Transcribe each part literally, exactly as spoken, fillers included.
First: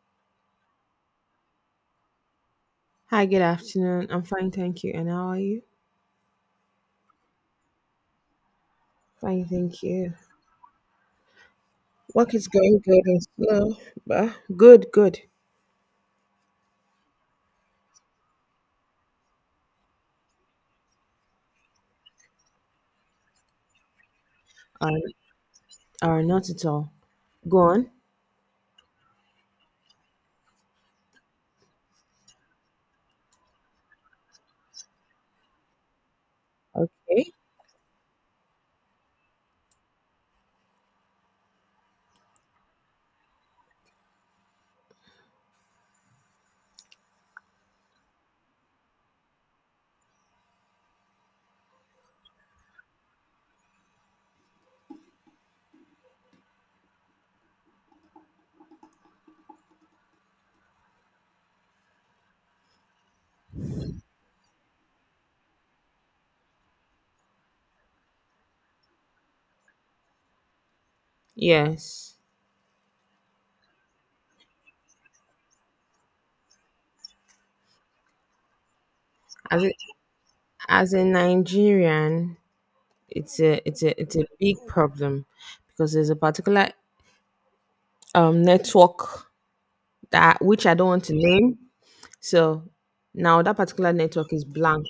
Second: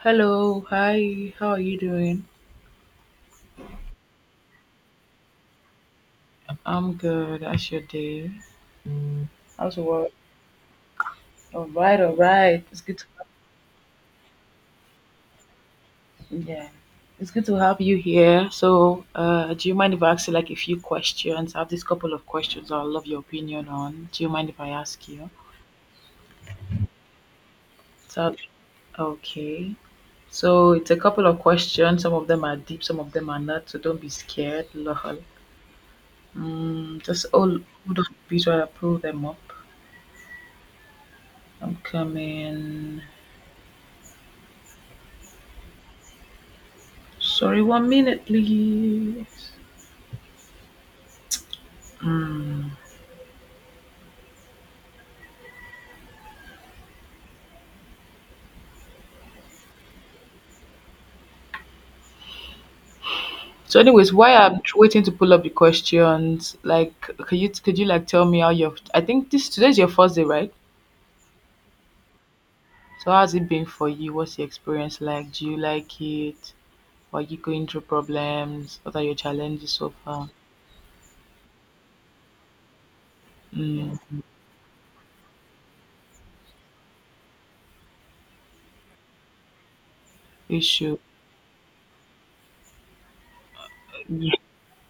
Hello, hi, how are you doing? Hi, good afternoon. I'm fine, thank you. And how are you? I'm good. How's your day? Fine, How's thank your you. work? All right, all Work is right. going It's good good to and slow, but good, good. yeah, it's good to have you here. So, uh, do you mind if I ask you like a few questions? I have this couple of questions I'd love your opinion on. Do you mind if I Um, ask you? or not at all. Go on. So, okay. So it's a couple of questions. Some of them are deep, some of them are not. So don't be scared. Lol. Mm, just Okay. all. Hold on a bit while I pull them up. I'm coming. Sorry, one minute, please. Mm. So, anyways, why I'm tr- waiting to pull up the questions, like, could you could you like tell me how your I think this today's your first day, right? Yes. So, how's it been for you? What's the experience like? Do you like it? Are you going through problems? What are your As a, challenges so far? as a Nigerian, it's a it's Mm. a it's a big problem because there's a particular um network that which I don't Issue. want to name. So now that particular network Yeah. is blank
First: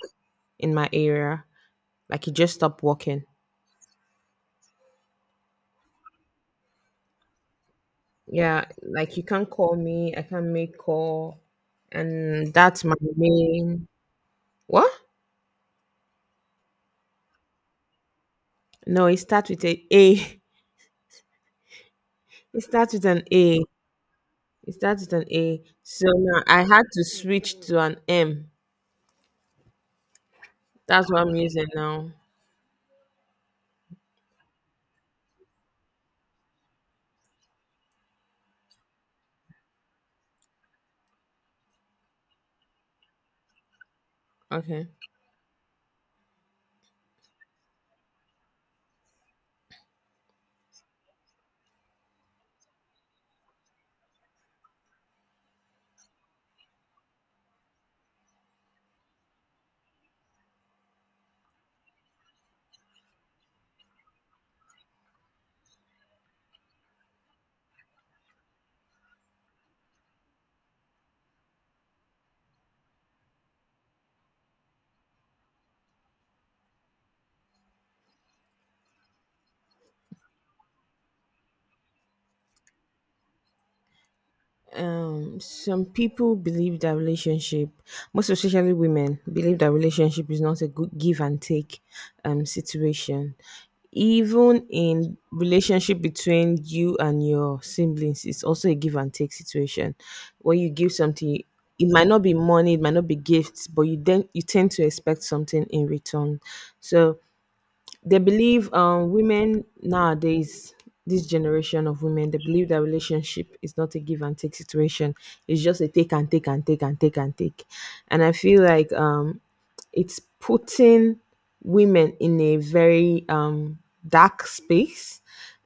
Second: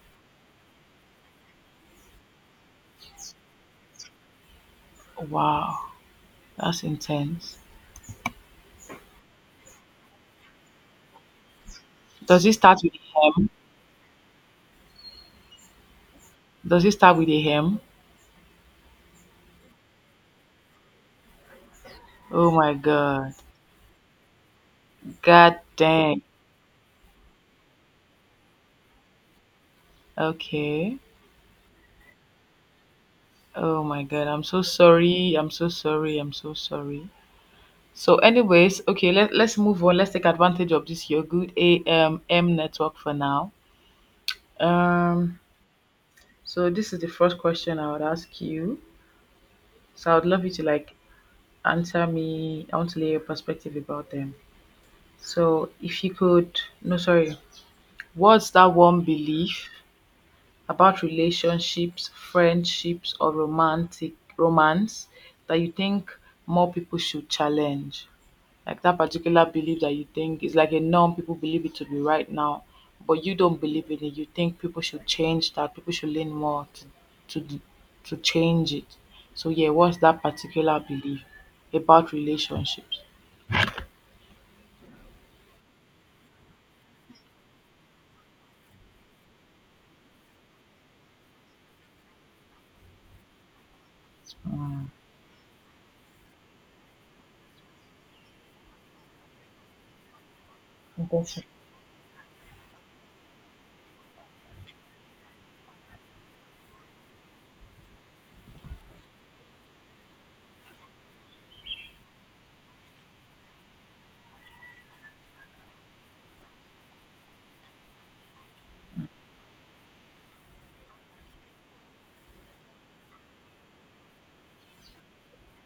in my area. Like it just stopped working. Wow, that's intense. Yeah, like you can't call me, I can't make call, Does and it start that's with my a hem? main. What? Does it start with a hem? No, it starts with a a Oh it my starts with an god. A. It starts with an God A, so dang. now I had to switch to an M. Okay. That's what I'm using now. Oh my god, I'm so sorry. I'm so sorry. I'm so sorry. So, anyways, okay, let, let's move on. Let's take advantage of this your good A M M network for now. Okay. Um, so this is the first question I would ask you. So I would love you to like answer me. I want to lay your perspective about them. So if you could no sorry, What's that one belief about relationships, friendships or romantic romance that you think more people should challenge? Like that particular belief that you think is like a norm, people believe it to be right now, but you don't believe in it. You think people should change that, people should learn more to to to change it. So yeah, what's that particular belief about relationships? um some people believe that relationship, most especially women, believe that relationship is not a good give and take um situation. Even in relationship between you and your siblings, it's also a give and take situation. When you give something, Gotcha. it might not be money, it might not be gifts, but you then you tend to expect something in return. So they believe, um women nowadays, this generation of women, they believe that relationship is not a give and take situation. It's just a take and take and take and take and take. And I feel like, um it's putting women in a very um dark space,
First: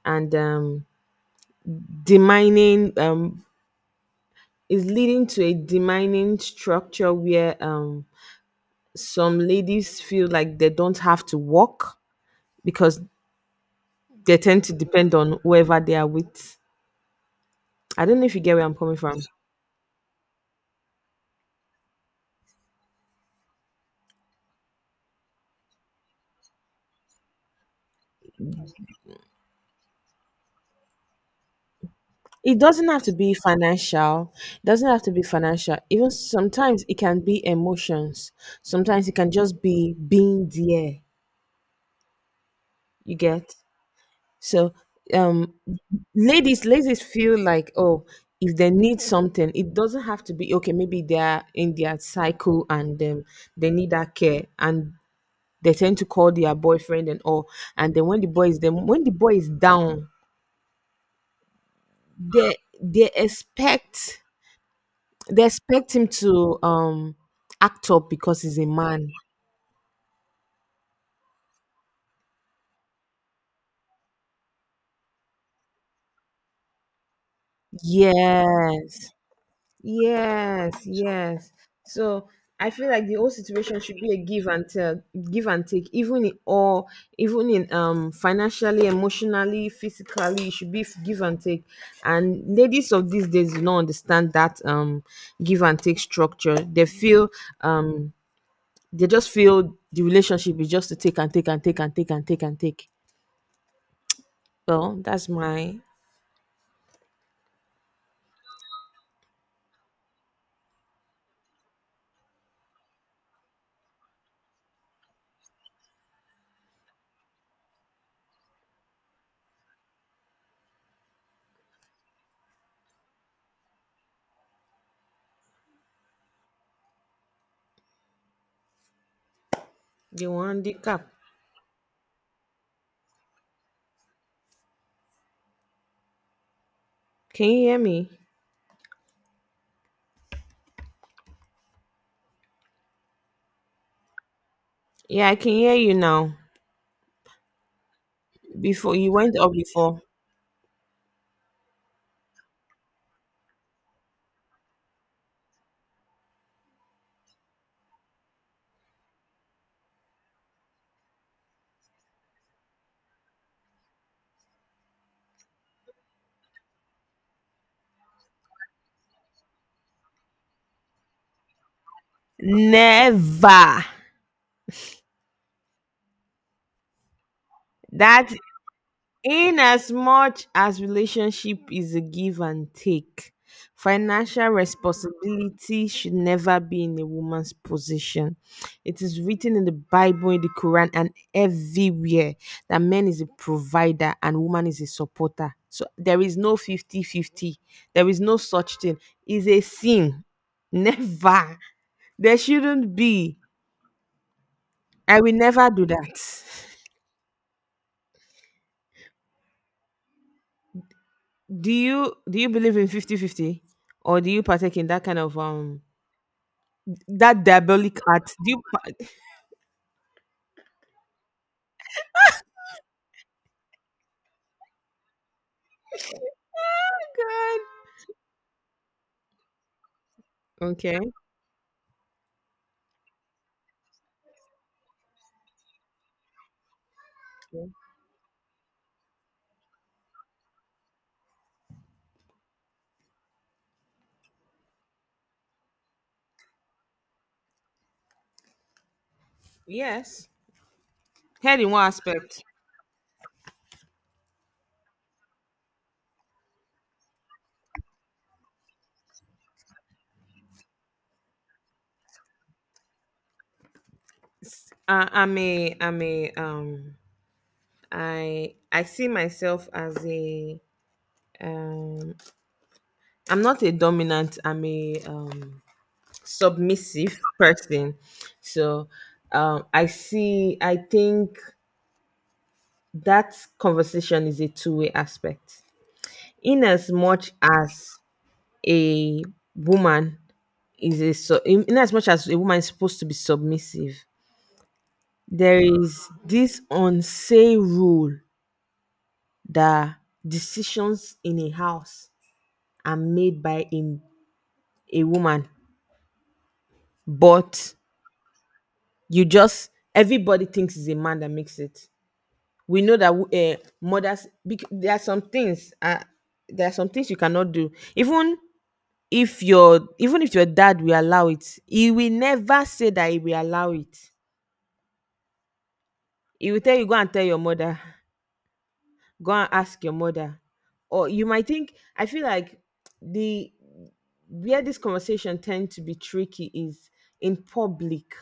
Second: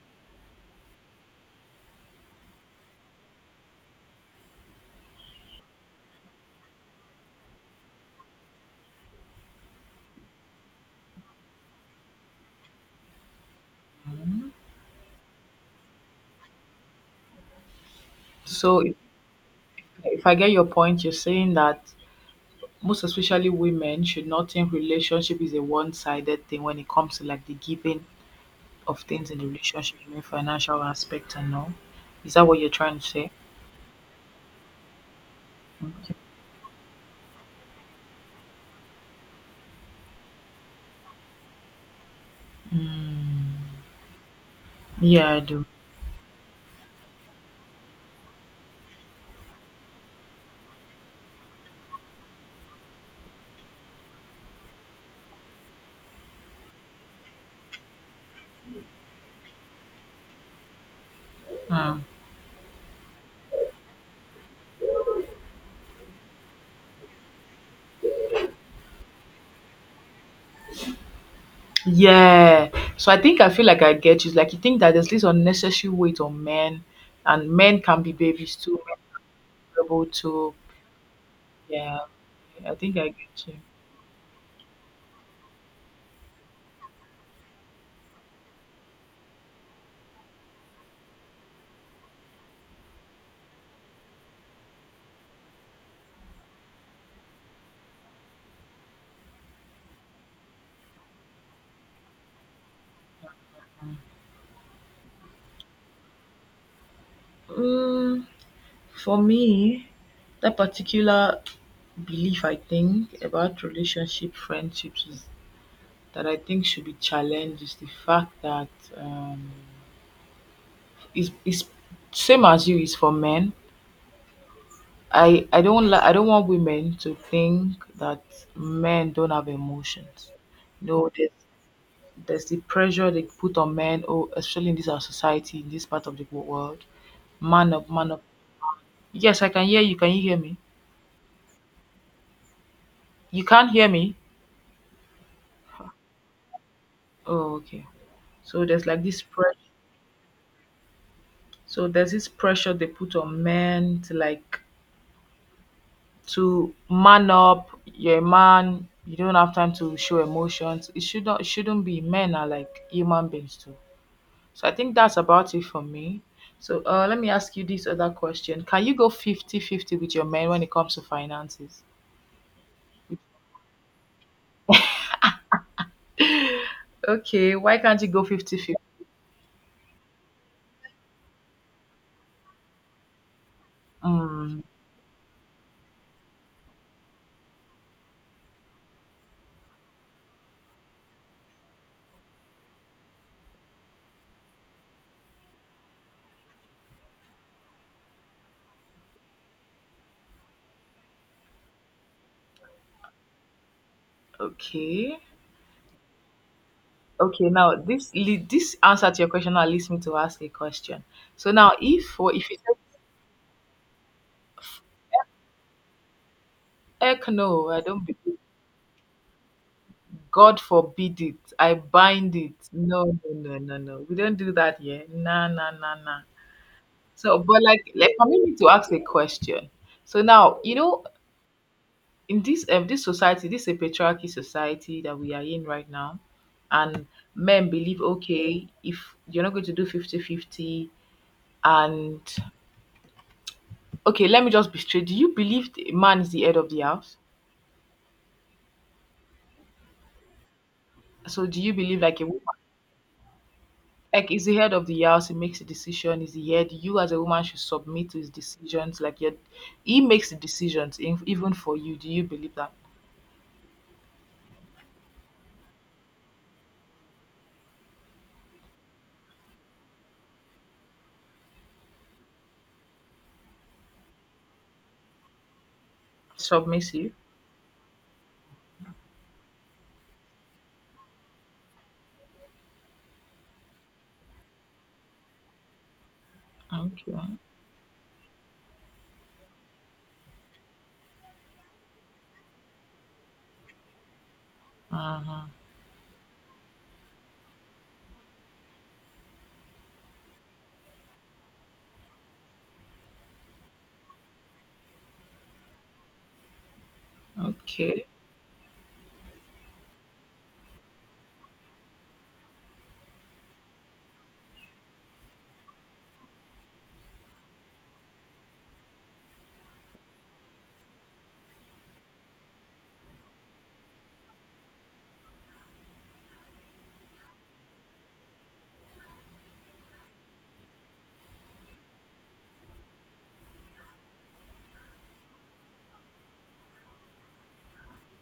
and um demining, um is leading to a demining structure where um some ladies feel like they don't have to work because they tend to depend on whoever they are with. I don't know if you get where I'm So coming if, from. if I get your point, you're saying that most especially women should not think relationship is a one-sided thing when it comes to like the giving of things in the relationship, you mean financial aspect and all. Is that It what you're doesn't trying have to to say? be financial. It doesn't have to be financial. Even sometimes it can be emotions. Sometimes it can just be being there. You Mm, get, so yeah, I um do. ladies ladies feel like, oh, if they need something, it doesn't have to be. Okay, maybe they're in their cycle and, um, they need that care, and they tend to call their boyfriend and all. And then when the boy is them when the boy is down, Mm. they they expect they expect him to um act up because he's a man. Yeah. So I think I feel like I get you. It's like you think that there's this unnecessary weight on men, and men can be babies too, Yes, vulnerable too. yes, yes. Yeah. So I I feel think like I the whole get you. situation should be a give and take, give and take, even in all, even in um financially, emotionally, physically, it should be give and take. And ladies of these days do not understand that um give and take structure. They feel um They just feel the relationship is just to take and take and take and take and take and take. Well, that's my. Mm, for me, that particular belief I think about relationship friendships is that I think should be challenged is the fact that um, is is same as you is for men. I I don't like I don't want women to think that men don't have The emotions. one, the cap. No, there's there's the pressure they put on men, oh, especially in this our society, in this part of the wo- world. Can you Man hear up, me? man up. Yes, I can hear you. Can you hear me? You can't hear me. Yeah, I can hear you now. Oh, okay. So there's Before like you this went up pressure. before. So there's this pressure they put on men to like to man up. You're a man. You don't have time to show emotions. It should not. It shouldn't be. Men are like human beings too. So I think that's about it for me. So uh, let me ask you this other question. Can you go fifty-fifty with your men when it comes to finances? Never. Okay, why can't you go That fifty-fifty? fifty. In as much as relationship is a give and take, financial Mm, responsibility should never be in a woman's position. It is written in the Bible, in the Quran, and everywhere that man is a provider and woman is a supporter. So there is no fifty-fifty. There is no such thing. It's a sin. Never. There shouldn't be. I okay. will never do that. Okay, now this le- this answer to your question now leads me to ask a question. So do now you if or do you if you say believe in fifty fifty, or do you partake in that kind of um heck that no, I diabolic don't art? believe. Do you pa- God forbid it, I bind it. No, no, no, no, no. We don't do that here. Nah, nah, nah, nah. So but like Oh, like for me to ask a question. So now, God. you Okay. know, in this um this society this a patriarchy society that we are in right now, and men believe okay if you're not going to do fifty-fifty, and okay let me just be straight, do you believe the man is the head of the house? Yes, So head do in you one believe like a woman aspect. like is the head of the house? He makes the decision, is the head, you as a woman should submit to his decisions, like you he makes the decisions in, even for you, do you believe that? Uh, i'm a i'm a um i i see myself as a, um I'm not a dominant, i'm a um Submissive. submissive person. So, um I see, I think that conversation is a two-way aspect. Inasmuch Okay. as a woman is a su- in- as much as a woman is supposed to be submissive, Uh huh. there is this unsay rule that decisions in a house are made by a, a woman, but Okay. you, just everybody thinks it's a man that makes it. We know that, uh, mothers bec- there are some things, uh, there are some things you cannot do. Even if your even if your dad will allow it, he will never say that he will allow it. He will tell you, go and tell your mother, go and ask your mother. Or you might think, I feel like the, where this conversation tend to be tricky is in public,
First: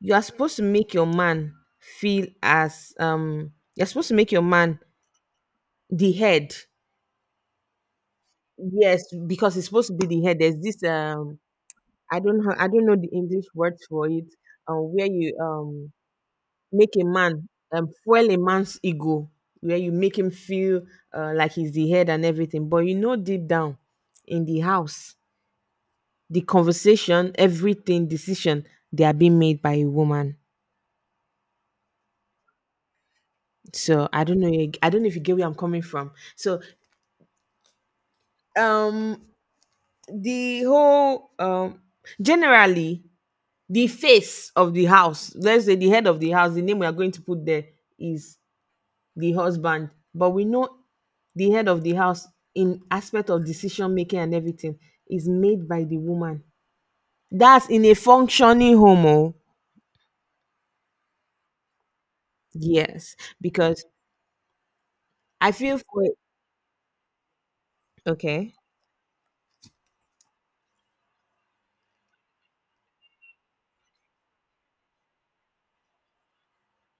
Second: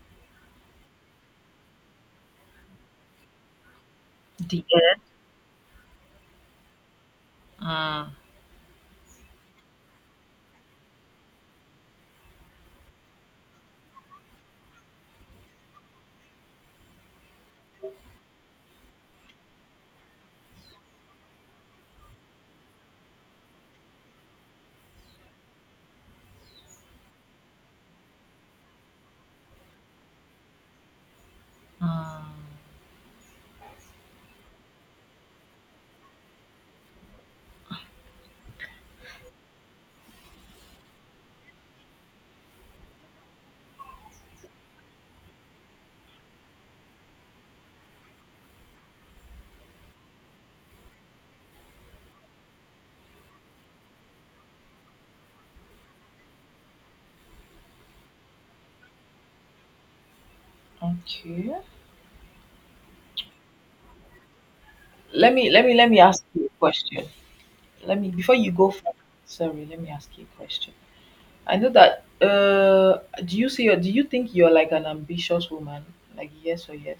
you are supposed to make your man feel as, um you're supposed to make your The man head. the head. Mm. Yes, because it's supposed to be the head. There's this, um I don't know, I don't know the English words for it. uh, where you, um make a man, um, fuel a man's ego, where you make him feel, uh, like he's the head and everything, but you know deep down in the house the conversation, everything, decision, they are being made by a woman. Mm. So I don't know, you- I don't know if you get where I'm coming from. So, um the whole, um generally, the face of the house, let's say the head of the house, the name we are going to put there is the husband. But we know the head of the house, in aspect of decision making and everything, is made by the woman. That's in a functioning home. Oh. Okay. Yes, because Let me I let me feel let me for. ask you a question. Let me before you Okay. go further. Sorry, let me ask you a question. I know that uh do you see do you think you're like an ambitious woman? Like yes or yes?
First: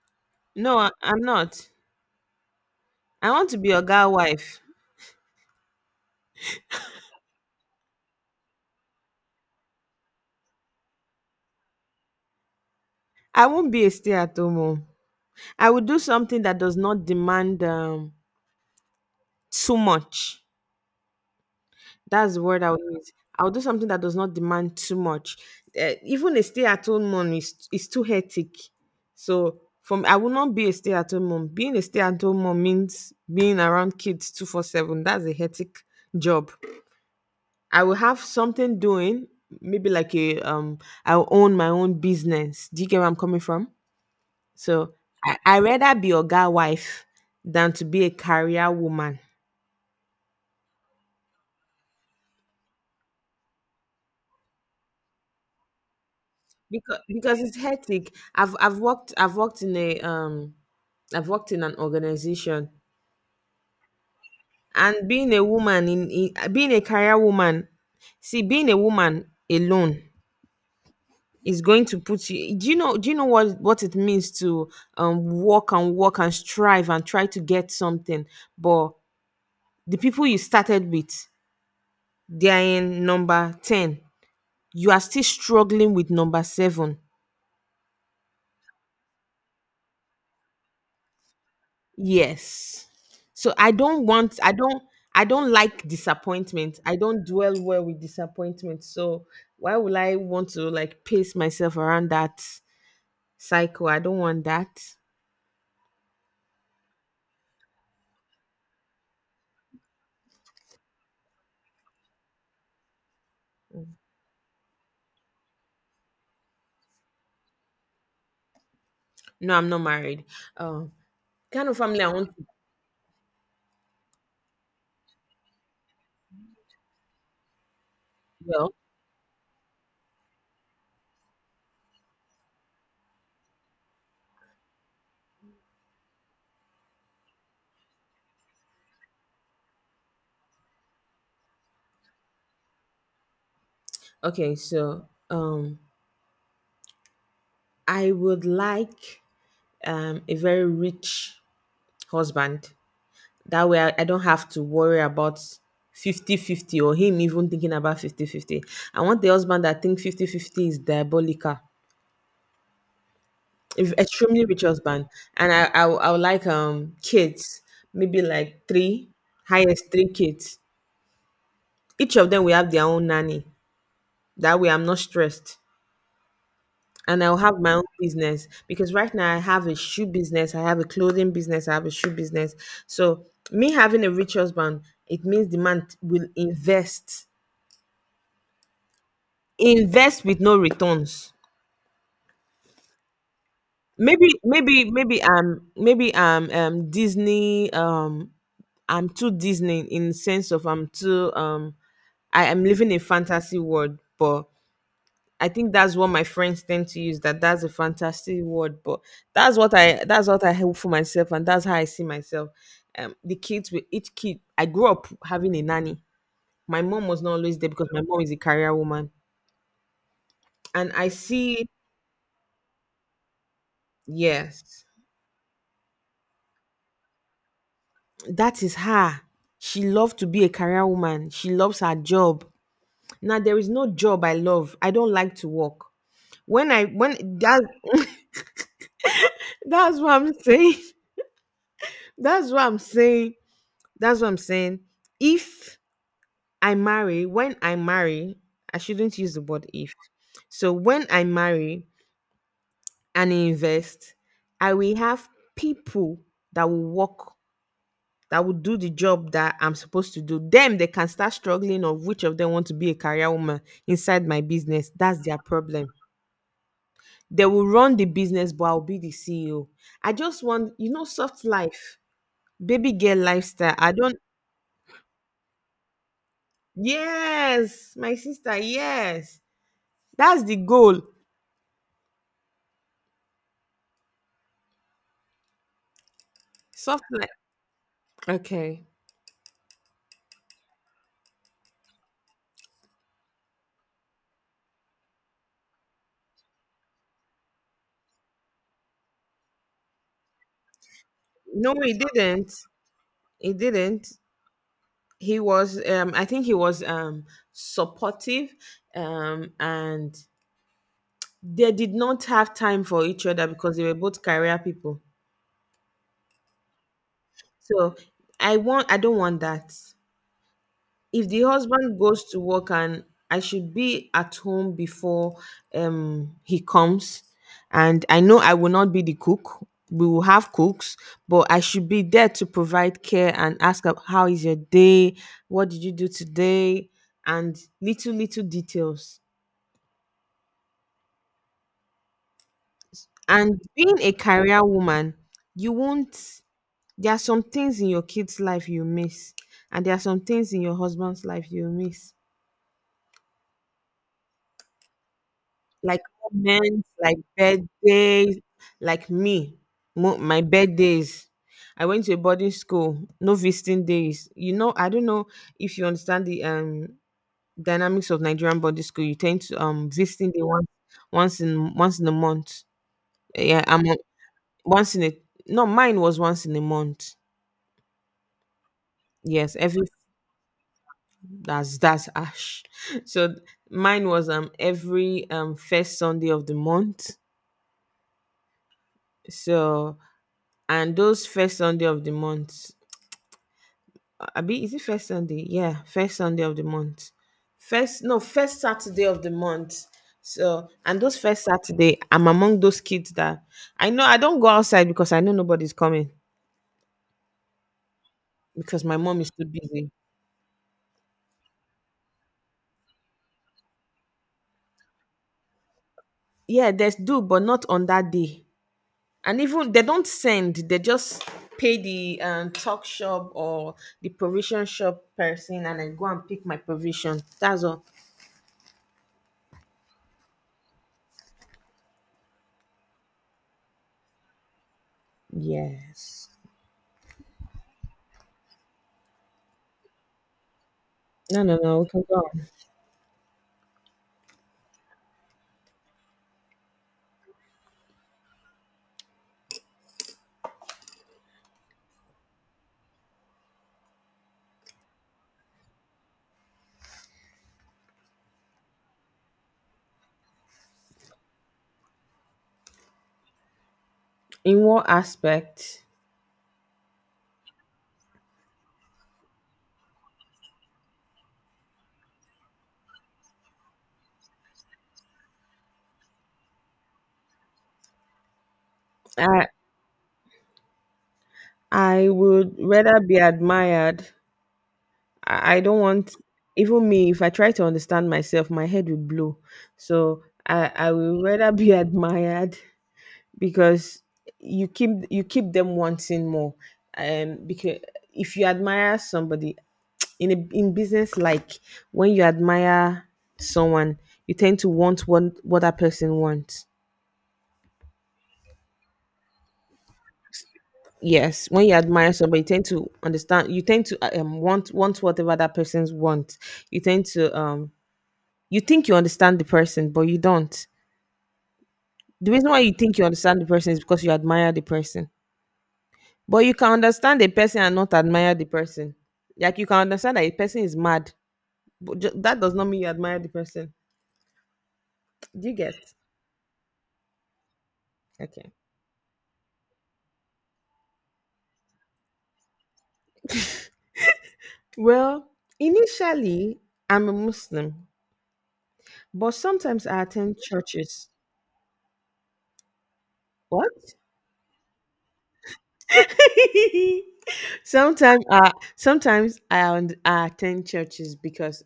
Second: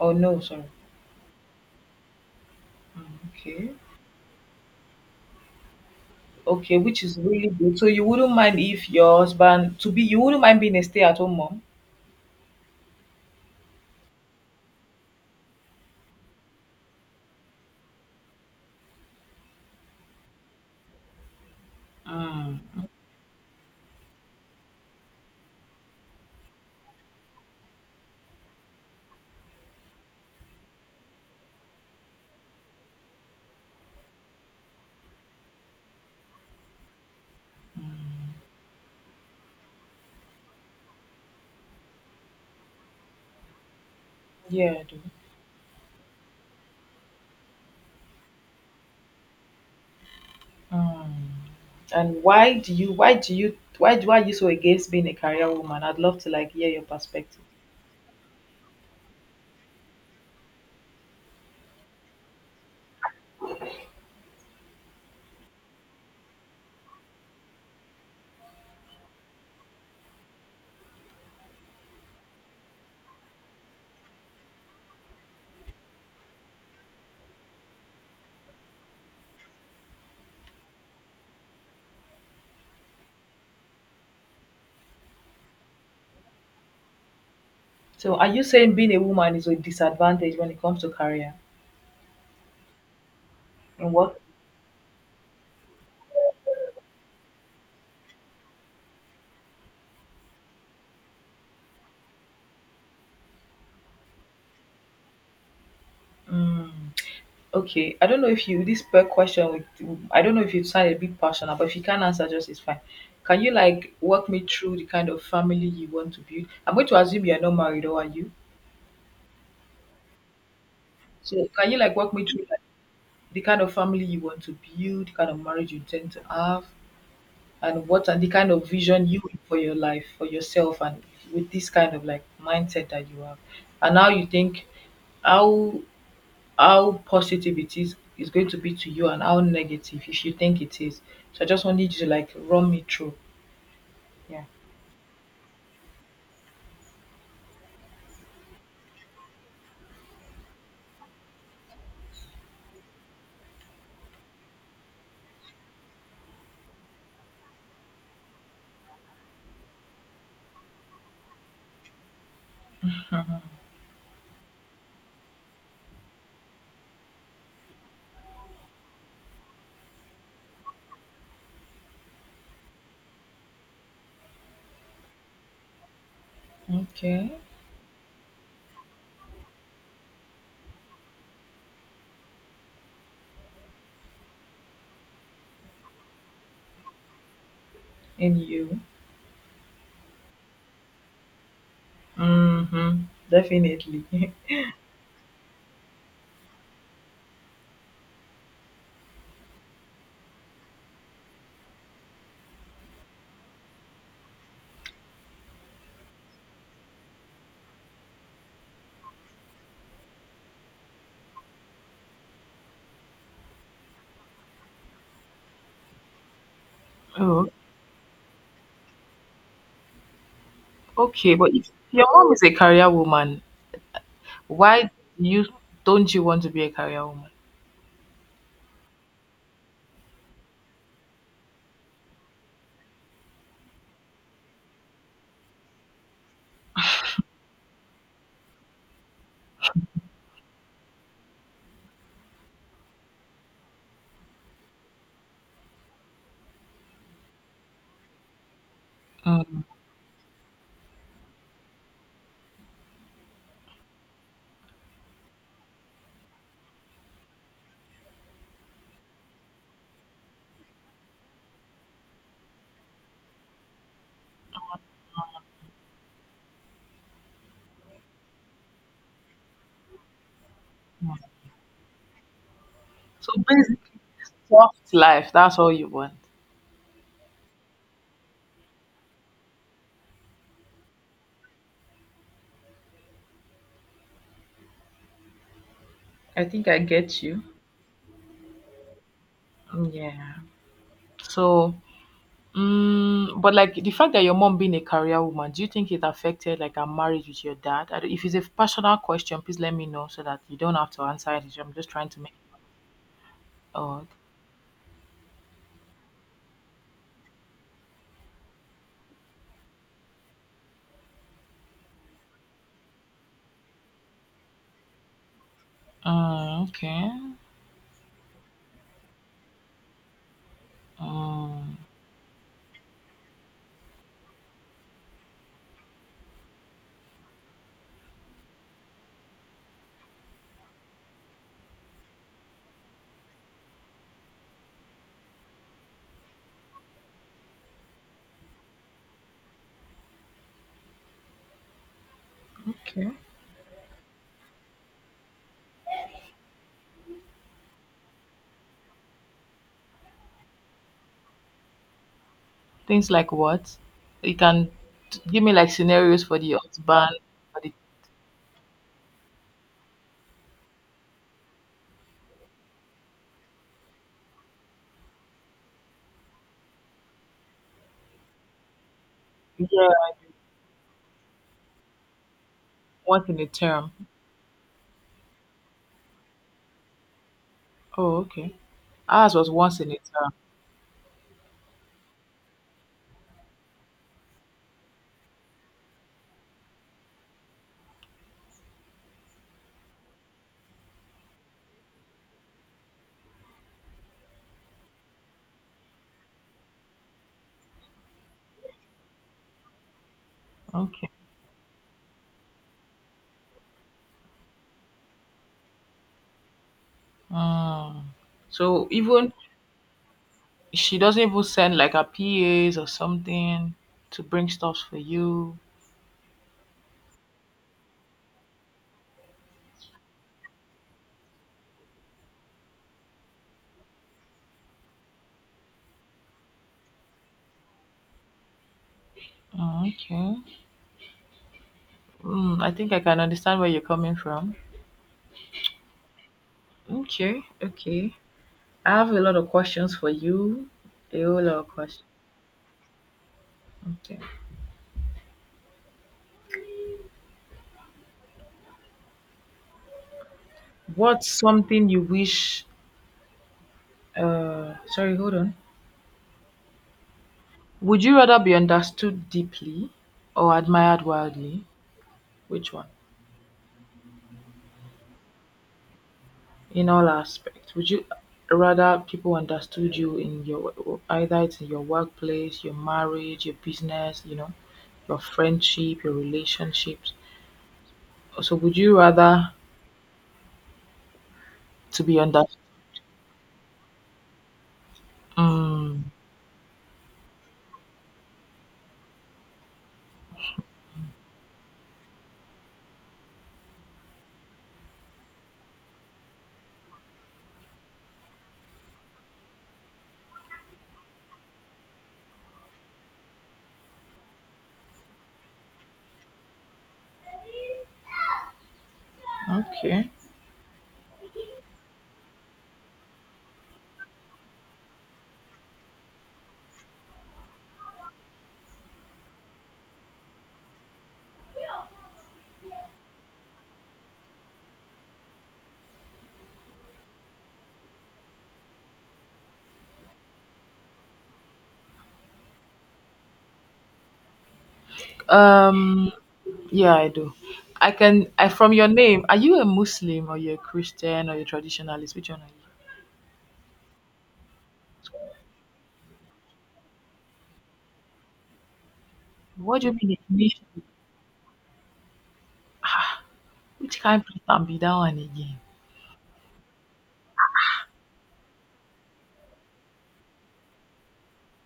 Oh no, sorry. No, I, I'm not. Mm, I want to be okay. a girl wife. Okay, which is really good. So you wouldn't mind if your husband to be you wouldn't mind being a stay-at-home mom? I won't be a stay at home. Oh. I will do something that does not demand, um, too much. That's the Mm. word I'll use. I'll do something that does not demand too much. Eh, even a stay-at-home mom is is too hectic. So from, I will not be a stay-at-home mom. Being a stay-at-home mom means being around kids twenty-four seven. That's a hectic job. I will have something doing, maybe like a, um. I'll own my own business. Do you get where I'm coming from? Yeah, I So do. I I rather be a guy wife than to be a career woman. Mm. And why do you why do you why do why are you so against being a career woman? I'd love to like hear your because because perspective. it's hectic. I've I've worked I've worked in a, um I've worked in an organization. And being a woman in, in being a career woman, see, being a woman alone is going to put you. Do you know do you know what what it means to um work and work and strive and try to get something, but the people you started with, they are in number ten, you are still struggling with number seven. So are you saying being a woman is a disadvantage when it comes to career Yes. So I and don't what? want I don't, I don't like disappointment. I don't dwell well with disappointment. So why would I want to like pace myself around that cycle? I don't want that. Mm, okay. I don't know if you this per question with I don't know if you sound a bit passionate, but if you can't answer just it's fine. Can you like walk me through the kind of family you want to build? I'm going to assume you're not married or are you? No, I'm not married. Um So kind can of you like family I walk me want through to, like, the kind of family you want to build, the kind of marriage you intend to have, and what are the kind of well. vision you have for your life, for yourself and with this kind of like mindset that you have and how you think how how positive it is is going to be to you and how negative if you think it is. So I just wanted you to like run me through. Yeah. Okay, so, um I would like, um a very rich husband. That way, I, I don't have to worry about fifty fifty or him even thinking about fifty fifty. I want the husband that thinks fifty fifty is diabolical, if extremely rich husband. And I, I, would- I would like, um kids, maybe like three, highest three kids. Each of them will have their own nanny. That way, I'm not stressed. And I'll Okay. have my own business because right now I have a shoe business, I have a clothing business, I have a shoe business. So me having a rich husband, it means the man will invest. And you. Invest with no returns. Mm-hmm. Definitely. Maybe maybe maybe um maybe um um Disney, um I'm too Disney in sense of, I'm too, um I am living a fantasy world, but I think that's what my friends tend to use, that that's a fantasy word. But that's what I that's what I hope for myself and that's how I see myself. Um, the kids, with each kid, I grew up having a nanny. My mom was not Oh, always there because my mom is a career woman, and I okay. But see. if your mom is a career woman, Yes, why you don't you want to be a career woman? that is her. She loved to be a career woman. She loves her job. Now there is no job I love. I don't like to work. When I when that that's what I'm saying. That's what I'm saying. That's what I'm saying. If I marry, when I marry, I shouldn't use the Mm. word if. So when I marry and invest, I will have people that will work, that would do the job that I'm supposed to do. Them, they can start struggling, of which of them want to be a career woman inside my business. That's their problem. They will run the business, but I'll be the C E O. I just want, you know, soft life, baby girl So lifestyle. I basically, don't, soft life. That's all you want. yes, my sister, yes. That's the goal. I think I Soft get life. you. Okay. Yeah. So mm, but like the fact that your mom being a career woman, do you think it affected like a marriage with your dad? I don't- If it's a personal question, please let me know so that you don't have to answer it. I'm No, just he trying to make didn't. it He didn't. odd. He was, um, I think he was, um, supportive, um, and they did not have time for each other because they were both career people. Mm, okay. So I want I don't want that. If the Mm, husband goes to work and I should be at home before um he comes, and I know I will not be the cook. We will have cooks, but I should be there to provide care and ask ab- how is your day? What did you do today? And little little details. okay. And being a career woman, you won't there are some things in your kid's life you miss, and there are some things in your husband's life you miss, Things like what? You can t- give me like like scenarios for the moments like husband, for the birthdays, like me, mo- my birthdays. I went to a boarding school, no visiting days, you know I don't know if you understand the um dynamics of Nigerian boarding school. You tend to, um yeah, visiting day once, once in once in a month. once in a Yeah, I'm term. on- once in a no, mine was once in a month. Oh, okay. Ours was Yes, every once in a term. That's that's ash. So mine was um every um first Sunday of the month. So and those first Sunday of the month, I is it first Sunday? Yeah, first Sunday of the month. First No, first Saturday of the month. So and Okay. those first Saturday, I'm among those kids that I know I don't go outside because I know nobody's coming, Mm. because So my mom is even too busy. she doesn't even send like her P As or something to bring stuff for you. Yeah, there's do, but not on that day. And even they don't send, they just pay the um, talk shop or the provision shop person, and I go and pick my provision. That's all. Oh, okay. Mm, I think I can understand where you're coming from. Yes. Okay, okay. I have a lot of questions for you. A No, whole no, lot of no, we can questions. go on. Okay. What's something you wish? Uh, sorry, hold on. Would you rather be understood deeply or admired wildly? Which one? In what aspect? In all aspects? Would you rather people understood you in your either it's in your workplace, your marriage, your business, you know, your friendship, your relationships? So would you i rather to i be understood? would rather be admired. I, I don't Mm, want, even me, if I try to understand myself my head will blow. So i i would rather be admired, because you keep you keep them wanting more, um because if you admire somebody in a, in business like when you admire someone, you tend to want what what that person wants. okay. Yes, when you admire somebody, you tend to understand, you tend to um want want whatever that person's want. You tend to um You think you understand the person, but you don't. The reason why you think you understand the person is because you admire the person. But you can understand a person and not admire the person. Like you can understand that a person is mad, but ju- that does not mean you admire the person. Do you get? Um. Yeah, I do. I can. I Okay. from your name. Are you a Muslim or you're a Christian or you're a traditionalist? Which one are you? Well, initially, I'm a Muslim, but What sometimes do I you attend mean? A churches. What? which kind of can be that one again? sometimes uh sometimes I, und- I attend churches because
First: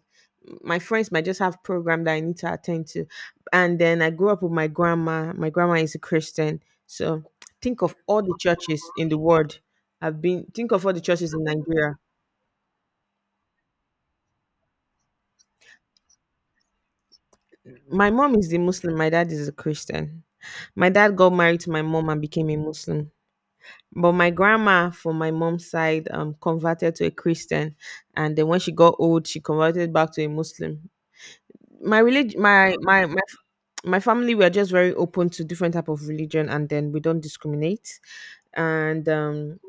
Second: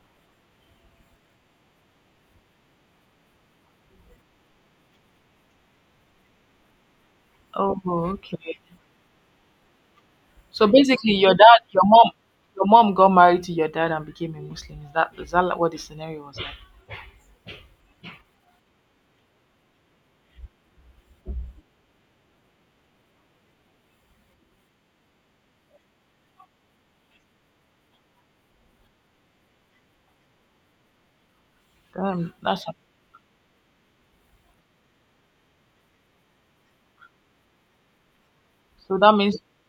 my friends might just have program that I need to attend to. And then I grew up with my grandma. My grandma is a Christian. So Oh, think of all the okay. churches in the world. I've been, So think of all the basically, churches your in dad, your Nigeria. mom, your mom got married to your dad and became a Muslim. Is that is that like what the scenario was like? My mom is the Muslim, my dad is a Christian. My dad got married to my mom and became a Muslim. But my grandma from my mom's side, um, converted to a Christian, and then when she got old, she converted back to a Muslim. My Damn, religion, that's my my my my family were just very open to different type of religion, and then we don't discriminate. so. And That means, um,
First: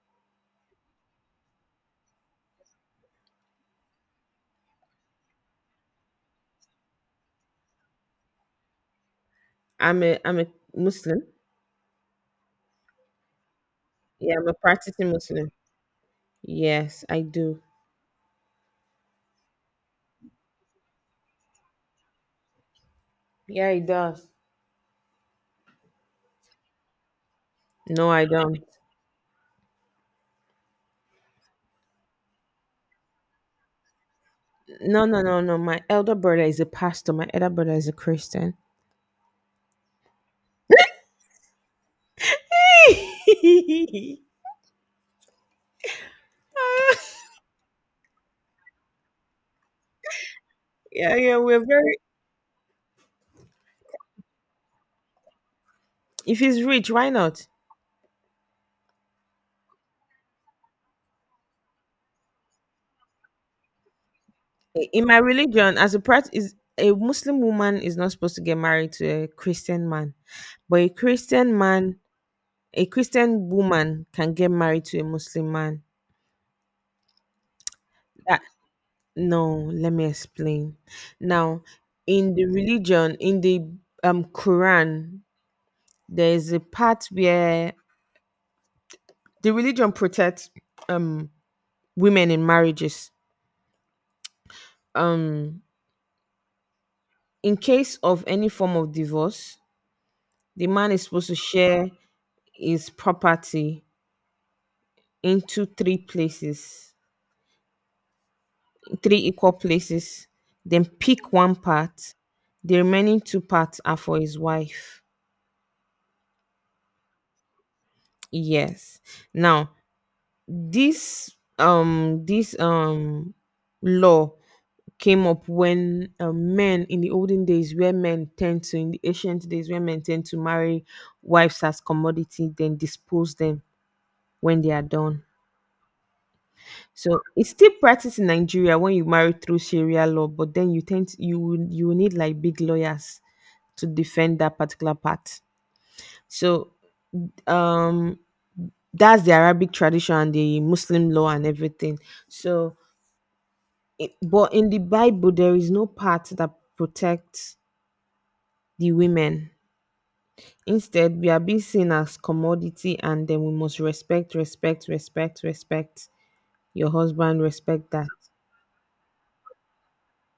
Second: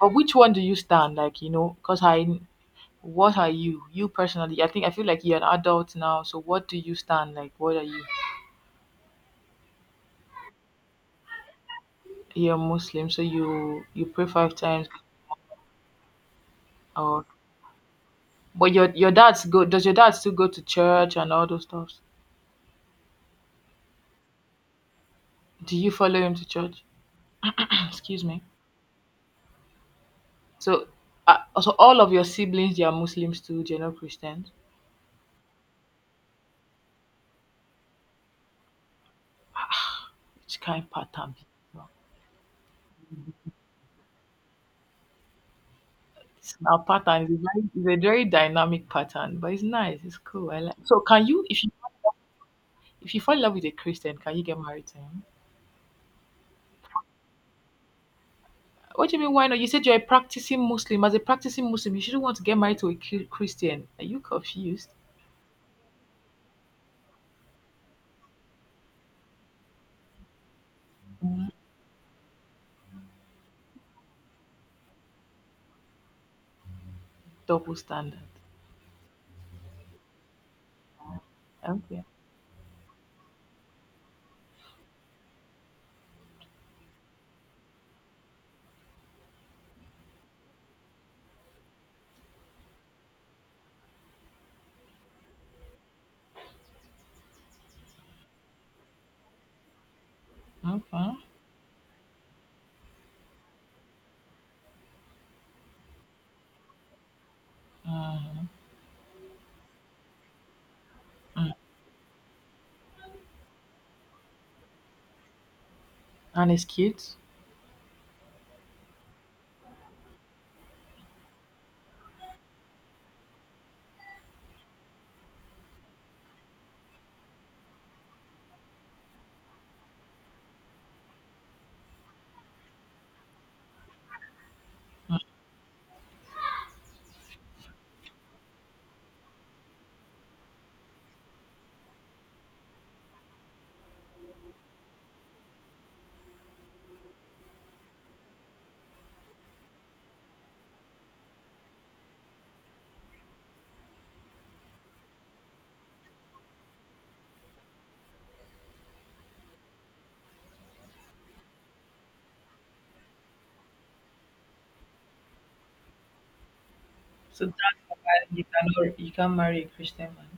but which one do you stand? Like you know, because I, what are you? You personally, I think I feel like you're an adult now. So what do you stand? Like what are you? I'm a I'm a Muslim. You're Muslim, so you you pray Yeah, I'm a five times. practicing Muslim. Yes, I Or do. but your your dad's go. Does your dad still go to church and all those stuff? Yeah, it does. Do you follow him to church? No, I Excuse me. don't. So, uh, so all of your siblings, they are Muslims too. They're not Christians. No, no, no, no. My elder brother is a pastor. My elder brother is a Christian. Which Kind pattern. Be now? Yeah, It's now pattern is a very, is a very dynamic pattern, but it's nice. It's cool. I like. So, can yeah, you, if we're you, very— if you fall in love with a Christian, can you get married to him? If he's rich, why not? What do you mean? Why not? You said you're a practicing Muslim. As a practicing Muslim, you shouldn't want to get married to a Chri- Christian. Are you confused? In my religion, as a prat is a Muslim woman is not supposed to get married to a Christian man, but a Christian man, a Christian woman can get married to a Muslim man. Double standard. That No, let me explain. Now, Okay. in the religion, in the um Quran, there is a part where the religion protects um women in marriages. Um, in case of any form of divorce, the man is Okay. supposed to share his property into three places, Mhm. three equal places, then pick one part. The remaining two parts are for his wife. And it's cute. Yes. Now, this um this um law came up when, uh, men in the olden days where men tend to, in the ancient days where men tend to marry wives as commodity then dispose them when they are done. So it's still practiced in Nigeria when you marry through Sharia law, but then you tend to, you will- you will need like big lawyers to defend that particular part. So um that's the Arabic tradition and the Muslim law and everything. So it, but in the Bible there is no part that protects the women. Instead, we are being seen as commodity, and then we must respect, respect, respect, respect your husband, So that's respect why that. you cannot you can not marry a Christian man.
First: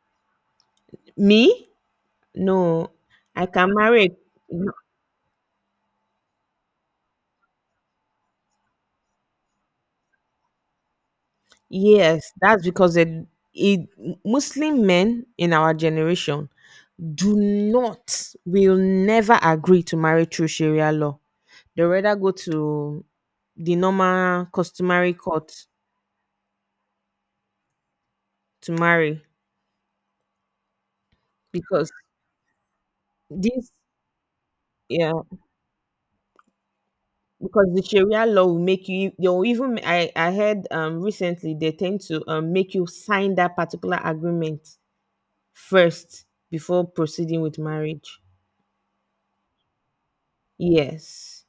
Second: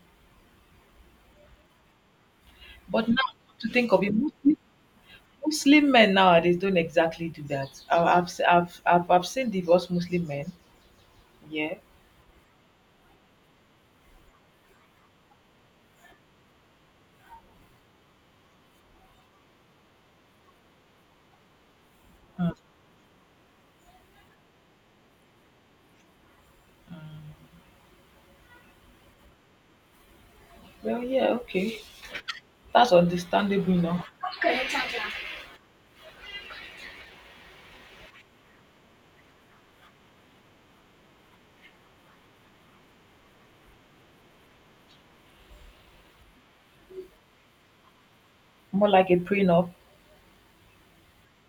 Me? No, But now I to can think of marry. it, a- most No. Muslim men nowadays don't exactly do that. I, I've, se- I've I've I've seen divorced Muslim men. Yeah. Yes, that's because it, it Muslim men in our generation do not will never agree to marry through Sharia law. They rather go Mm. to the normal customary court to marry, Well, yeah, okay, because that's this understandable now. yeah, because the Sharia law will make you they'll even I I heard um recently they tend to um make you sign that particular agreement first before proceeding with marriage. More like a prenup. Yes.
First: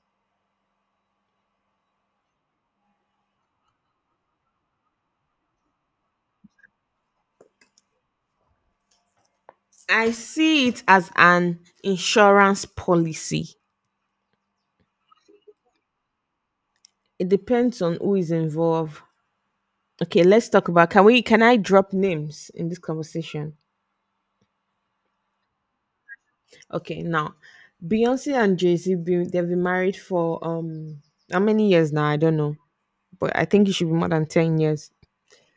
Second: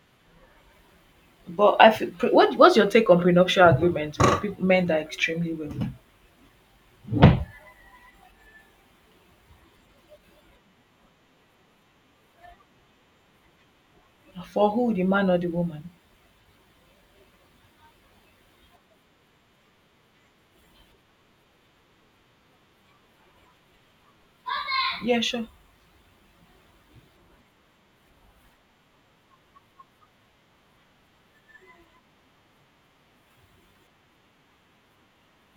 But I feel, pre, what what's your take on prenuptial agreements? With people, men that are extremely wealthy. I see it as an insurance policy. For who, the man or the woman? It depends on who is involved. Okay, let's talk about can we can I drop names in this conversation? Yeah, sure. Okay, now, Beyonce and Jay-Z been, they've been married for um how many years now? I don't know. But I think it should be more than ten years.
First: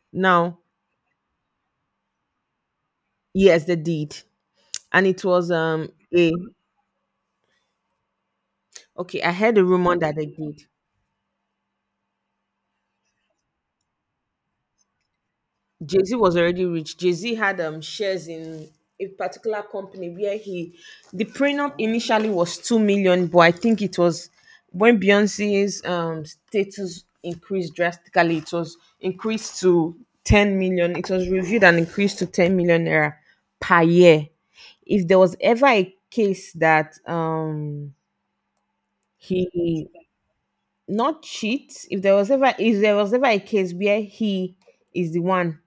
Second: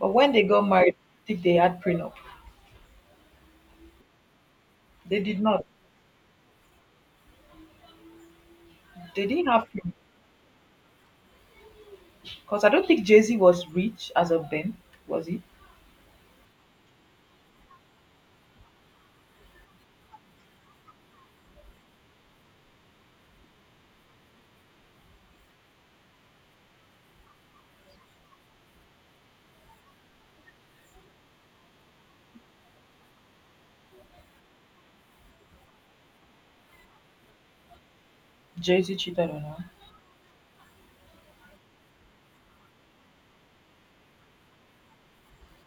But when they Now, got married, I think they had prenup. yes, they did. And They it did was not. um a okay, They I didn't heard a have prenup rumor that they did. because I don't think Jay Z was rich as of then, was he? Jay Z was already rich. Jay Z had um shares in a particular company where he the prenup initially was two million, but I think it was when Beyonce's um status increased drastically, it was increased to ten million. It was reviewed and increased to ten million naira per year. If there was ever a case that um Jay Z cheated on her. he— not cheat. If there was ever, if there was ever a case where he is the one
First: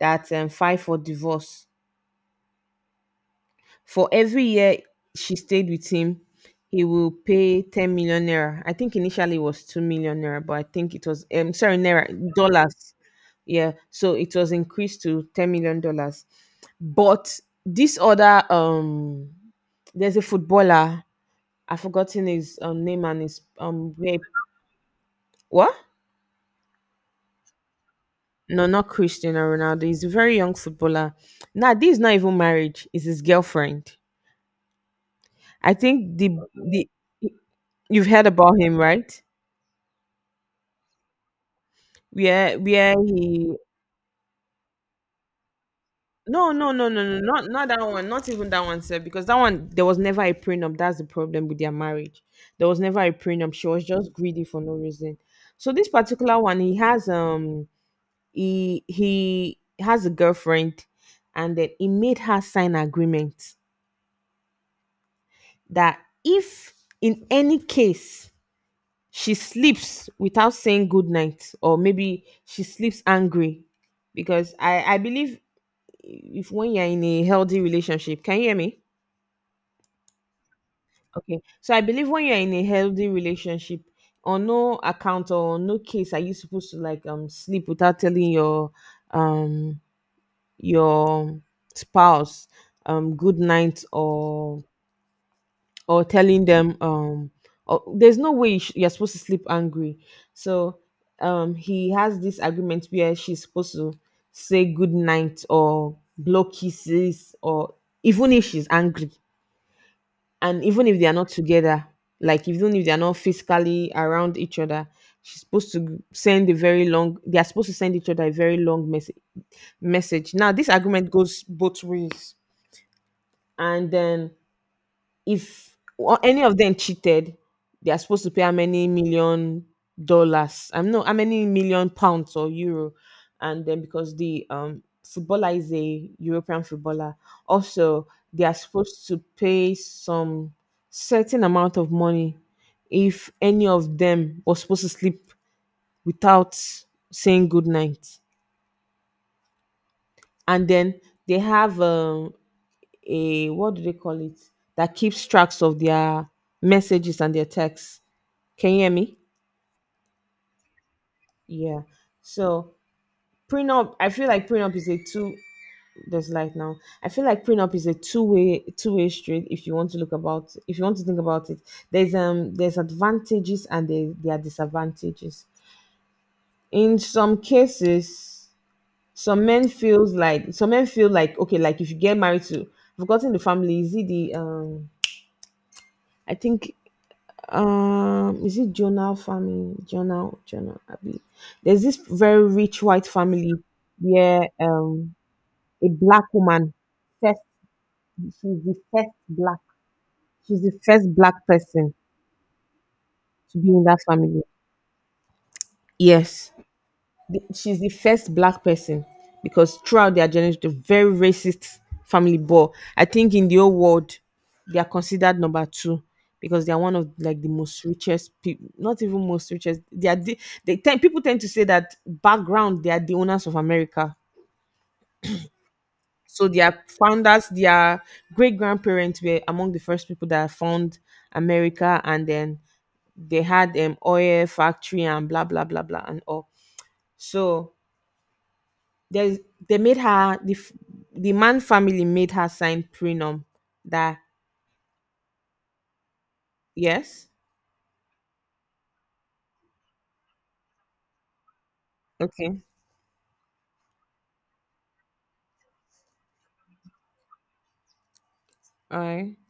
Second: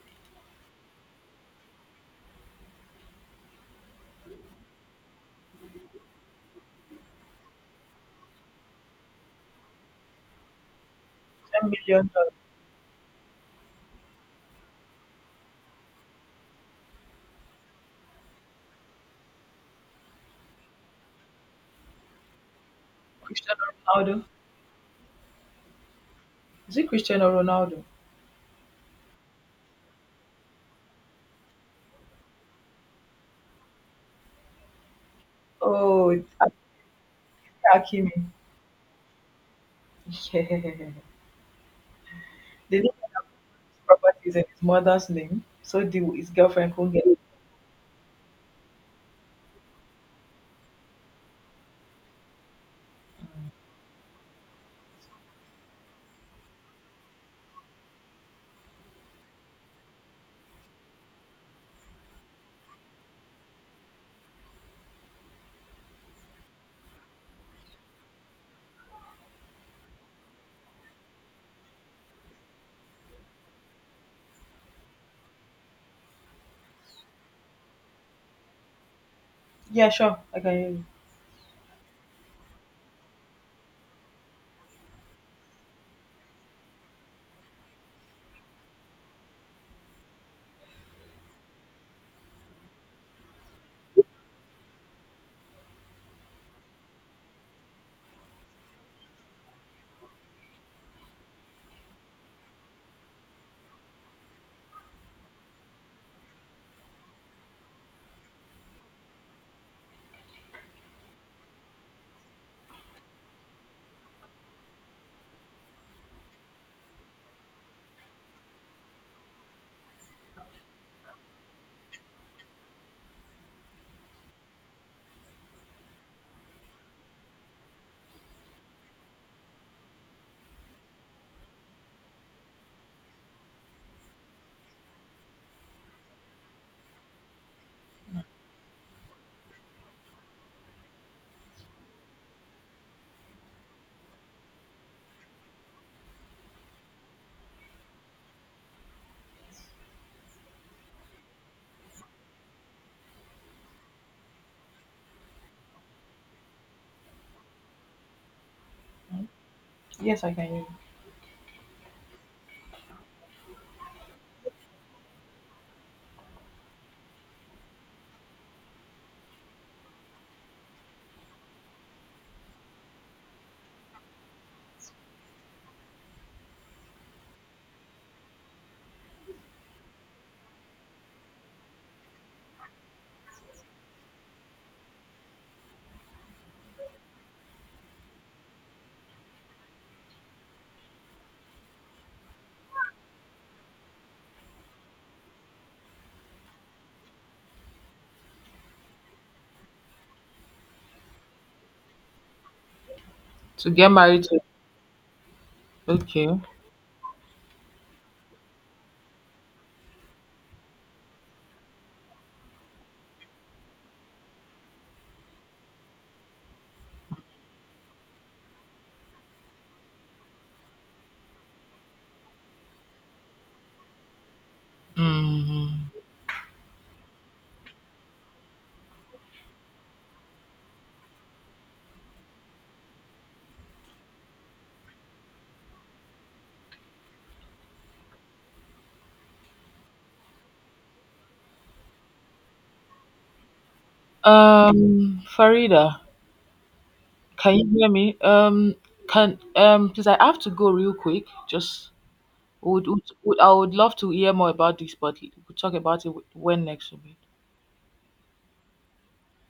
that, um, filed for divorce. For every year she stayed with him, he will pay ten million naira. I think initially it was two million naira, but I think it was, um, Ten sorry, naira, million dollars. dollars. Yeah. So it was increased to ten million dollars. But this other, um, there's a footballer, I've forgotten his um, name and his, Cristiano um, where- Ronaldo? what? Is it Cristiano Ronaldo? No, not Cristiano Ronaldo. He's a very young footballer. Now, this is not even marriage, it's his girlfriend. I Oh, think the, the, you've Hakimi. heard about him, right? Yeah. where They where don't he have properties in his mother's name, so the, his No, no, girlfriend no, could no, get it. no, not not that one, not even that one, sir, because that one there was never a prenup. That's the problem with their marriage. There was never a prenup. She was just greedy for no reason. So this particular one, he has um he he has a girlfriend, and then he made her sign agreement that if, in any case, she sleeps without saying good night, or maybe she sleeps angry. Because I, I believe, if when you're in a healthy relationship, can you hear me? Yeah, sure. I can hear you. Okay. So I believe when you're in a healthy relationship, on no account or on no case are you supposed to like um sleep without telling your, um your spouse, um good night, or, or telling them um or, there's no way you sh- you're supposed to sleep angry. So um he has this agreement where she's supposed to say good night or blow kisses, or even if she's angry, and even if they are not together, like even if they are not physically around each other, she's supposed to send a very long they are supposed to send each other a very long message. Message now, this argument goes both ways. And then, if o- any of them cheated, they are supposed to pay how many million dollars? I'm not, how many million pounds or euro, and then because the um footballer is a European footballer, also they are supposed to pay some certain amount of money if any of them was supposed to sleep without saying good night. And then they have um a, what do they call it, that keeps tracks of their messages and their texts. Can you hear me? Yes, I can hear you. Yeah. So prenup, I feel like prenup is a two. There's light now. I feel like prenup is a two way two way street. If you want to look about, if you want to think about it, there's um there's advantages and there there are disadvantages. In some cases, some men feels like some men feel like okay, like if you get married to— I've forgotten the family. Is it the um? I think, um is it Jonah family? Jonah, Jonah Abi. There's this very rich white family where um a black woman first she's the first black she's the first black person to be To in get that married to. family. Okay. Yes. The- she's the first black person, because throughout their journey, the very racist family ball. I think in the whole world, they are considered number two because they are one of like the most richest people. Not even most richest. They are the, they tend people tend to say that background they are the owners of America. Mm. So their founders, their great grandparents were among the first people that found America, and then they had um oil factory and blah blah blah blah and all. So, There's they made her the f- the man family made her sign prenum that. Um, Farida, Yes. can you hear me? Um, can um, Because I have to go real quick. Just Okay. would, would, would I would love to hear more about this, but we'll talk about it when next we meet. All right.